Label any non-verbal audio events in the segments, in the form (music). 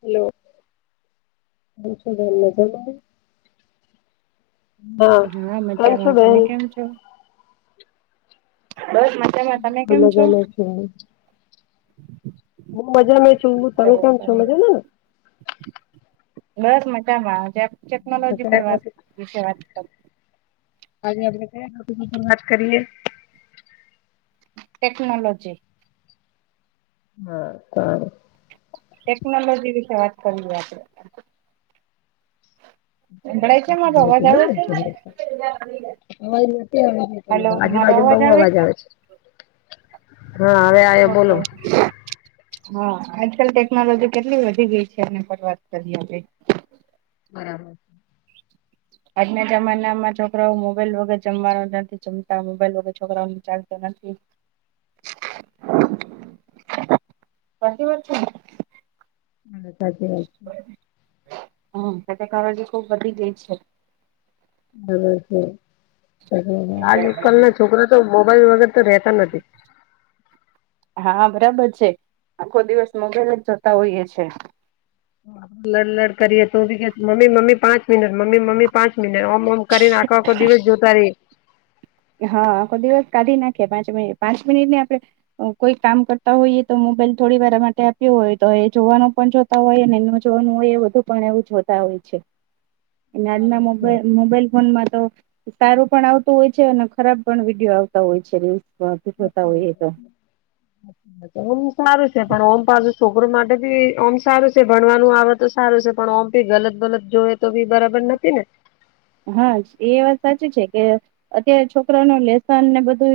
Hello કેમ છો બહેન મજામાં. હા કેમ છો મજામાં બહેન. તમે કેમ છો. બસ મજામાં તમે હું કેમ છો. મજામાં છું. હું મજા માં છું હું તમે સરસ કેમ છો સરસ મજામાં ને. બસ મજામાંજ જરાક આપણે ટેકનોલોજી પર કયા વાત ટોપિક વિશે વાત કર આજે આપડે કયા ટોપીક ઉપર વાત કરીએ. ટેકનોલોજી. હા સારું. ટેકનોલોજી વિશે વાત કરીએ આપડે. સંભળાય છે મારો અવાજ આવે છે. અવાજ નથી આવતો તમારો આજુબાજુમાં બઉ અવાજ આવે છે. હા હવે આ ઓકે. હા આજકાલ ટેકનોલોજી કેટલી વધી ગઈ છે એને પર વાત કરીએ હવે. બરાબર. આજના જમાના માં છોકરાઓ મોબાઈલ વગર જમવાનો નથી જમતા મોબાઈલ વગર છોકરાઓ ચાલતો નથી. હાચી વાત છે ને. હા સાચી વાત. હા એના કારણ ખુબ વધી ગઈ છે. બરોર હ આજ કલ ના છોકરા તો મોબાઈલ વગર તો રેતા નથી હા બરાબર છે આખો દિવસ મોબાઈલ જ જોતા હોઈએ છે. લડ લડ કરીએ તો બી કે મમ્મી મ્મ્મી પાંચ મિનાટ મમ્મી મમ્મી પાંચ મિનિટ ઓમ ઓમ કરીને આખો આખો દિવસ જોતા રહે. હા આખો દિવસ કાઢી નાખે પાંચ મિનિટ પાંચ મિનિટ ને આપણે કોઈ કામ કરતા હોઈએ તો મોબાઈલ થોડી વાર માટે આપ્યો હોય તો એ જોવાનો પણ જો હોય એ ન જોવાનું હોય એ બધું પણ એવું જોતા હોય છે અને આજના મોબલ મોબાઈલ ફોનમાં તો સારું પણ આવતું હોય અને ખરાબ પણ વિડીયો આવતા હોય છે રીલ્સ જોતા હોઈએ તો ઓમ સારું છે પણ ઓમ પાછુ છોકરો માટે ભી ઓમ સારું છે ભણવાનું આવે તો સારું છે પણ ઓમ્પી ગલત ગલત જોએ તો બી બરાબર નથી ને હા એ વાત સાચ છે કે અત્યારે છોકરા ન લેસન ને બધું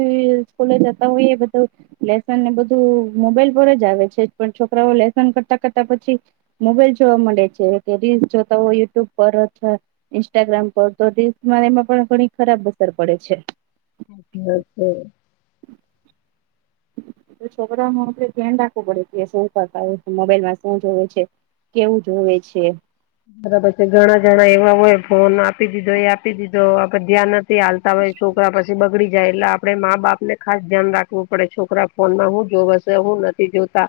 સ્કૂલે જતા હોઈ બધું લેસન ને બધું મોબાઈલ પર જ આવે છે પણ છોકરાઓ લેસન કરતા કરતા પછી મોબાઈલ જોવા મળે છે કે રીલ્સ જોતા હોય યુટ્યુબ પર અથવા ઇન્સ્ટાગ્રામ પર તો દેશમાં એમાં પણ ઘણી ખરાબ અસરડે છે અચચ છે છોકરામાં ધ્યાન રાખવું પડે કે શું કરતા મોબાઈલમાં શું જોવે છે કેવું જોવે છે બરાબર છે ઘણા જણા એવા હોય ફોન આપી દીધો એ આપી દીધો આ ધ્યાન નથી ચાલતા હોય છોકરા પછી બગડી જાય એટલે આપડણે મા બાપ ને ખાસ ધ્યાન રાખવું પડે છોકરા ફોનમાં હું જોવા હશે હું નથી જોતા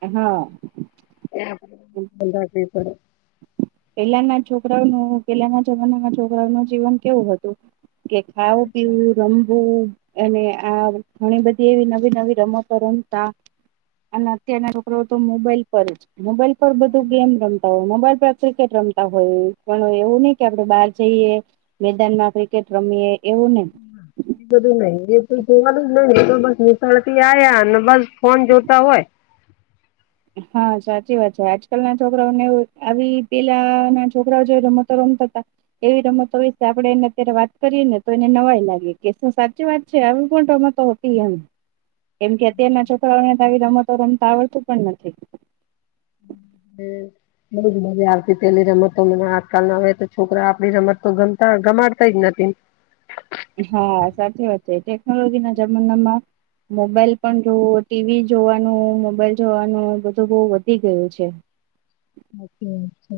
હા એ આ બંધા (unintelligible) પેલાના છોકરાઓનું, પેલાના જમાનાના છોકરાઓનું જીવન કેવું હતું કે ખાવું-પીવું, રમવું અને આ ઘણી બધી એવી નવી નવી રમતો રમતા અને અત્યારના છોકરાઓ તો મોબાઈલ પર જ, મોબાઈલ પર બધું ગેમ રમતા હોય, મોબાઈલ પર ક્રિકેટ રમતા હોય પણ એવું નઈ કે આપડે બાર જઈએ મેદાનમાં ક્રિકેટ રમીએ એવું નઈ. બધું નઈ, એ તો જોવાનું જ નઈ તો બિલકુલ નિશાળથી આયા ને બસ ફોન જોતા હોય હા, સાચી વાત છે, આજકાલ ના છોકરાઓને આવી પેલાના છોકરાઓ જે રમતો રમતા તા એવી રમતો વિષે આપડે એને અત્યારે વાત કરીએ ને તો એને નવાઈ લાગે કે શું સાચી વાત છે, આવી પણ રમતો તી એમ, કેમ કે અત્યારના છોકરાઓને તો આવી રમતો રમતા આવડતું પણ નથી. હમ્મ. બઉ જ મજા આવતી પેલી રમતો મન આજકાલના હોય તો છોકરા આપણી રમતો ગમતા ગમાડતા જ નથી હા, સાચી વાત છે ટેકનોલોજીના જમાનામાં મોબાઈલ પણ જો ટીવી જોવાનું, મોબાઈલ જોવાનું બધું બોઉ વધી ગયું છે. સાચી વાત છે.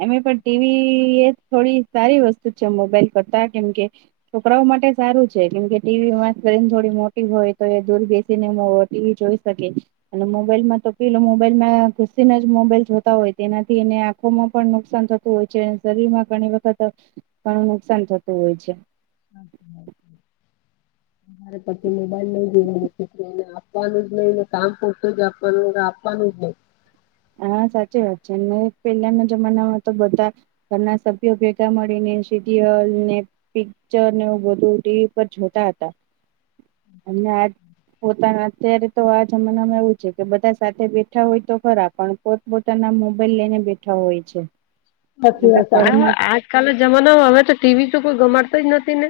અને પણ ટીવી એ થોડી સારી વસ્તુ છે મોબાઈલ કરતા કેમકે છોકરાઓ માટે સારું છે, કેમકે ટીવીમાં સ્ક્રીન થોડી મોટી હોય તો એ દૂર બેસીને ટીવી જોઈ શકે. અને મોબાઈલમાં તો પેલો મોબાઈલમાં ઘૂસીને જ મોબાઈલ જોતા હોય તેનાથી એને આખોમાં પણ નુકસાન થતું હોય છે શરીરમાં ઘણી વખત ઘણું નુકસાન થતું હોય છે. તારે પછી મોબાઈલ નઈ જોવો, પછી એને આપાનું જ નઈ ને કામ પૂરતું જ આપાનું નઈ તો આપાનું જ નઈ. હા, સાચી વાત છે અને પેલાના જમાનામાં તો બધા ઘરના સભ્યો ભેગા મળીને સીટીહોલ ને પિક્ચરને એવું બધું ટીવી પર જોતા હતા અને આજ પોતાના અત્યારે તો આ જમાનામાં એવું છે કે બધા સાથે બેઠા હોય તો ખરા પણ પોત-પોતાના મોબાઈલ લઈને બેઠા હોય છે. સાચી એટલે વાત છે. આ ઘરમાં આજકાલના જમાનામાં હવે તો ટીવી તો કોઈ ગમાડતું જ નથી ને.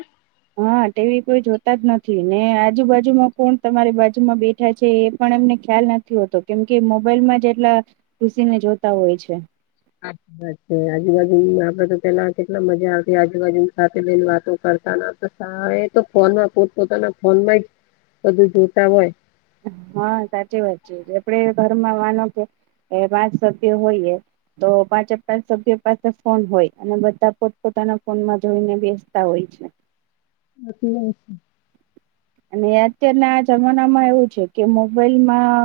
હા ટીવી કોઈ જોતા જ નથી ને આજુબાજુમાં પણ તમારી બાજુમાં બે ઠ્યા છે એ પણ એમને ખ્યાલ નથી હોતો કેમ કે મોબાઈલમાં જ એટલા ઘુસીને જોતા હોય છે. સાચી વાત છે. આજુબાજુમ આપડે તો પેલા કેટલા મજા આવતી. આજુબાજુમ સાથે બેહીન વાતો કરતા ન તા. એ તો ફોનમાં પોત-પોતાના ફોનમાં જ બધું જોતા હોય. હા, સાચી વાત છે. આપડે ઘરમાં માનો કે પાંચ સભ્ય હોઈએ. તો પાંચે પાંચ સભ્ય પાસે ફોન હોય અને બધા પોત-પોતાના ફોનમાં જોઈને બેસતા હોય છે. એટલે જ. અને અત્યારના જમાનામાં એવું છે કે મોબાઈલમાં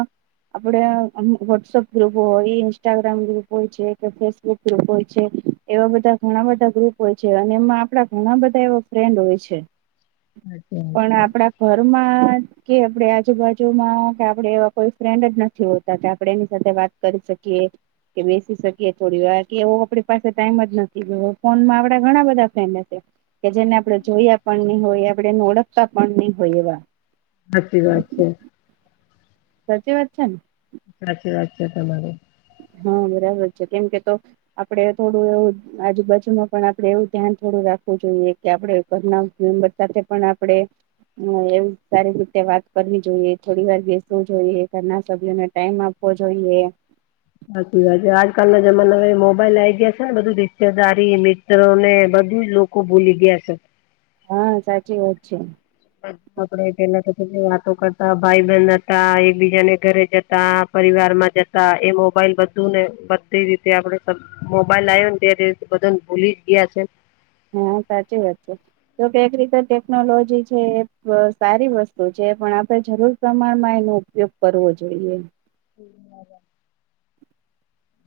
આપડે આમ વોટ્સઅપ ગ્રુપો હોય, ઇન્સ્ટાગ્રામ ગ્રુપો હોય છે કે ફેસબુક ગ્રુપ હોય છે. એવા બધા ઘણા બધા ગ્રુપ હોય છે અને એમાં આપણા ઘણા બધા એવા ફ્રેન્ડ હોય છે. પણ છે. આપડા ઘરમાં કે આપડે આજુબાજુમાં, કે આપડે એવા કોઈ ફ્રેન્ડ જ નથી હોતા, કે આપણે એની સાથે વાત કરી શકીએ. કે બેસી શકીએ થોડી વાર કે એવો આપણી પાસે ટાઈમ જ નથી. ફોનમાં આપડા ઘણા બધા ફ્રેન્ડ હશે. કે જેને આપણે જોયા પણ નહી હોય આપડે એને ઓળખતા પણ નહી હોય એવા. સાચી વાત છે. સાચી વાત છે ને? સાચી વાત છે તમારી. હા, બરાબર છે કેમ કે તો આપડે થોડું એવું આજુબાજુમાં પણ આપડે એવું ધ્યાન થોડું રાખવું જોઈએ કે આપડે ઘરમાં મેમ્બર સાથે પણ આપડણે હા એવું સારી રીતે વાત કરવી જોઈએ થોડી વાર બેસવું જોઈએ ઘના સભ્યોને ટાઈમ આપવો જોઈએ સાચી વાત છે આજકાલના જમાના હ મોબાઈલ આ આવી ગયા છે ને બધું રિતેાર મિત્રો ને બધું જ લોકો ભૂલી ગયા છે હા સાચી વાત છે આપડેના સાથે વાતો કરતા ભાઈ બહેન હતા એકબીજાને ઘરે જતા પરિવાર માં જતા એ મોબાઈલ બધું ને બધી રીતે આપડે મોબાઈલ આવ્યો ને ત્યારે બધાને ભૂલી જ ગયા છે હા સાચી વાત છે તો કક રીતે ટેકનોલોજી છે સારી વસ્તુ છે પણ આપણે જરૂર પ્રમાણમાં એનો ઉપયોગ કરવો જોઈએ હ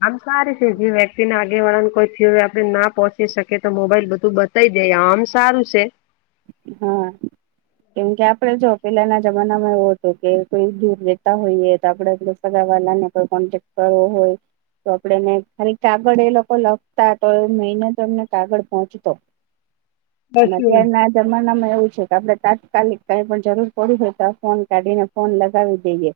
આમ સારી છે જે વ્યક્તિ ના આગેવાળન કોઈ થયયો આપડ ના પોહોંચી શકે તો મોબાઈલ બધું બ ઈ દે આમ સારું છે હમ કેમ કે આપડે જો પેલાના જમાનામાં એવો હતો કે કોઈ દૂર રહેેતા હોઈએ તો આપડે ગ વાલા ને કોઈ કોન્ટેક્ટ કરવો હોય તો આપણેને ખાલી કાગળ એ લોકો લખતા તો એ મિન તો એમને કાગળ પહોંચતો મ બસ જમાનામાં એવું છે કે આપણે તાત્કાલિક કઈ પણ જરૂર પડી હોય તો આ ફોન કાઢીને ફોન લગાવી દઈએ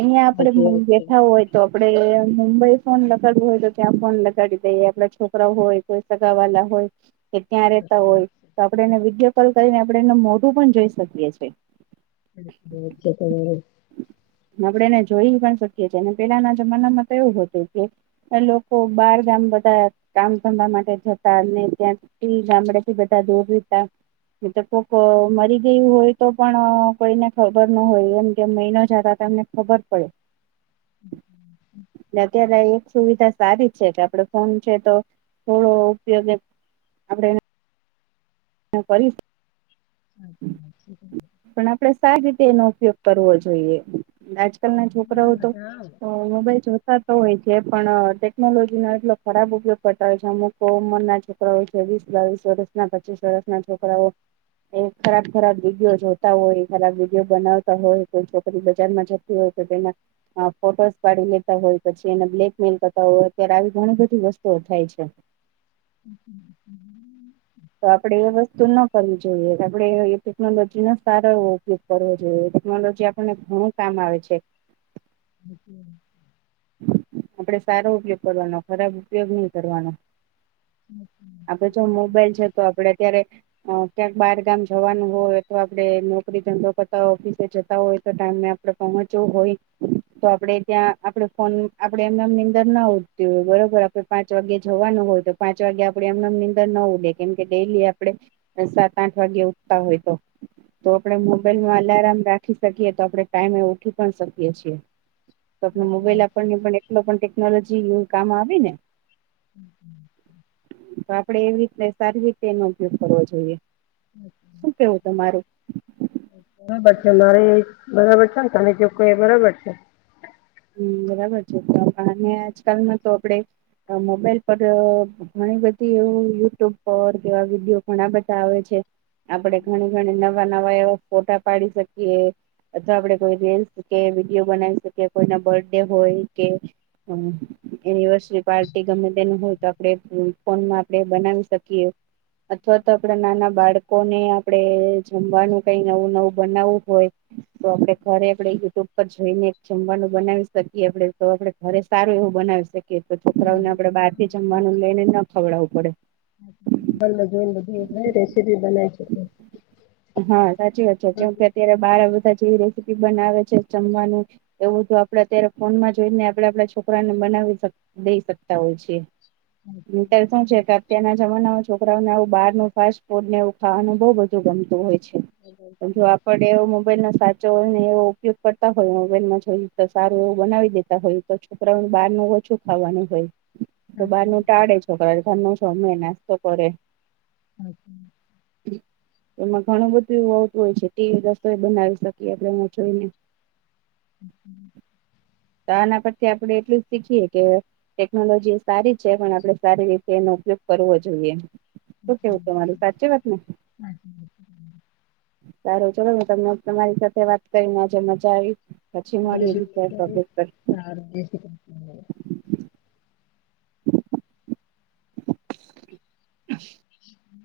અહિયાં આપડે સાચી વાત બેઠા હોય તો આપડે મુંબઈ ફોન લગાડવું હોય તો ત્યાં ફોન લગાડી દઈએ આપડા છોકરા હોય સગા વાલા હોય કે ત્યાં રહેતા હોય તો આપડેને વિદ કરીને આપણે એનું મોઢું પણ જોઈ શકીએ છીએ ત આપડે એને જોઈ પણ શકીએ છીએ અને પેલાના જમાનામાં તો એવું હતું કે ને લોકો બાર ગામ બધા કામ ધંધા માટે જતાને ત્યાં એ ગામડાે થી બધા દૂરીતા મ કોક મરી ગયું હોય તો પણ કોઈને ખબર ન હોય એમ કે મહિનો જતા તમને ખબર પડે એ અત્યારે સુવિધા સારી છે કે આપડ ફોન છે તો થોડો ઉપયોગે આપણે હા કરી પણ આપણેે સારી રીતે એનો ઉપયોગ કરવો જોઈએ આજકાલ ના છોકરાઓ તો મોબાઈલ જોતા તો હોય છે પણ ટેકનોલોજી નો એટલો ખરાબ ઉપયોગ કરતા હોય છે અમુક બો ઉંમર ના છોકરાઓ છે વીસ બાવીસ વર્ષના પચીસ વર્ષના છોકરાઓ એ ખરાબ ખરાબ વિડીયો જોતા હોય ખરાબ વિડીયો બનાવતા હોય કોઈ છોકરી બજારમાં જતી હોય તો તેના અ ફોટોસ પાડી લેતા હોય પછી એને બ્લેકમેલ કરતા હોય અત્યારે આવી ઘણી બધી વસ્તુઓ થાય છે (inaudible) (inaudible) તો આપડે એ વસ્તુ ના કરવી જો જોયે આપે ટેકનોલોજી નો સારો એવો ઉપયોગ કરવો જોઈએ ટેકનોલોજી આપને ઘણું કામ આવે છે (inaudible) (inaudible) આપડે સારો ઉપયોગ કરવાનો ખરાબ ઉપયોગ ની કરવાનો આપડે જો મોબાઈલ છે (inaudible) તો આપડે અત્યારે અ ક્યાંક બાર ગામ જવાનું હોય તો આપડ નોકરી ધંધો કરતા ઓફિસે જતા હોય તો ટાઈમ મેં આપડે પહોંચવું હોય તો આપડે ત્યાં આપડે ફોન આપડે એમના એમની નીદર ના ઉઠી હોય બરોબર કે પાંચ વાગે જવાનું હોય તો પાંચ વાગે આપડે એમનેમ નીંદર ન ઉડે કેમ કે ડેલી આપડે સાત આઠ વાગે ઉગતા હોય તો તો આપડે મોબાઈલમાં આલારામ રાખ ઉીઠી શકીએ તો આપણે ટાઈમે એ ઉઠી પણ શકીએ છીએ તો આપ મોબાઈલ આપણને પણ એટલો પણ ટેકનોલોજી એવું કામ આવે ને (inaudible) તો આપડે એવી રીત સારી રીતે એનો ઉપયોગ કરવો જોઈએ શું કેવું તમારું (unintelligible) બરાબર છે ને તમે કે છો એ બરાબર છે. હમ્મ, બરાબર છે તો આજકાલમાં તો આપડે મોબાઈલ પર ઘણી બધી એવુ યુટ્યુબ પર કેવા વિડીયો ઘણા બધા આવે છે. આપડે ઘણી ઘણી નવા નવા એવા ફોટા પાડી શકીએ. અથવા આપડે કોઈ રીલ્સ કે વિડીયો બનાવી શકીએ કોઈના બર્થડે હોય કે હમ્મ. એનિવર્સરી પાર્ટી ગમે તેનું હોય તો આપડે ફોનમાં આપણે બનાવી શકીએ. અથવા તો આપડા નાના બાળકોને આપણેે જમવાનું કઈ નવું નવું બનાવવું હોય તો આપડે ઘરે આપડે યુટ્યુબ પર જોઈને ચમવાનું બનાવી શકીએ તો આપડે ઘરે સારું એવું બનાવી શકીએ તો છોકરાઓને આપડે બાર જમવાનું લઈને ન ખવડાવવું પડે. મજે ને બધું રેસીપી બનાવી શકે. હા સાચી વાત છે કેમ કે અત્યારે બાર બધા જેવી રેસીપી બનાવે છે જમવાનું એવું તો આપડે અત્યારે ફોન માં જોઈને આપણે આપડા છોકરાને બનાવી શક દઈ શકતા હોય છે. (unintelligible) શું છે કે અત્યારના જમાનામાં છોકરાઓને આવું બહારનું ફાસ્ટ ફૂડ ને એવું ખાવાનું બોઉ બધું ગમતું હોય છે. જો આપડે એવો મોબાઈલનો સાચો (unintelligible) હોય ને એવો ઉપયોગ કરતા હોય મોબાઈલમાં તો સારું એવું બનાવી દેતા હોય તો છોકરાઓને બહારનું ઓછું ખાવાનું હોય. તો બારનું ટાળે છોકરા ઘરનું છો, અમે નાસ્તો કરે હચછ. એમાં ઘણું બધું એવું આવતું હોય છે ટવી (unintelligible) રસોઈ બનાવી શકીએ આપે એમાં જોઈને તો આના પરથી આપડે એટલું જ શીખીએ કે ટેકનોલોજી એ સારી છે પણ આપડે સારી રીતે એનો ઉપયોગ કરવો જોઈએ. ઓકે ઓકે માર સાચી વાતને? સારું ચલો ને તમે તમારી સાથે વાત કરીને આજ મજા આવી. પછી મળીએ બીજા ટોપિક પર (inaudible) (inaudible)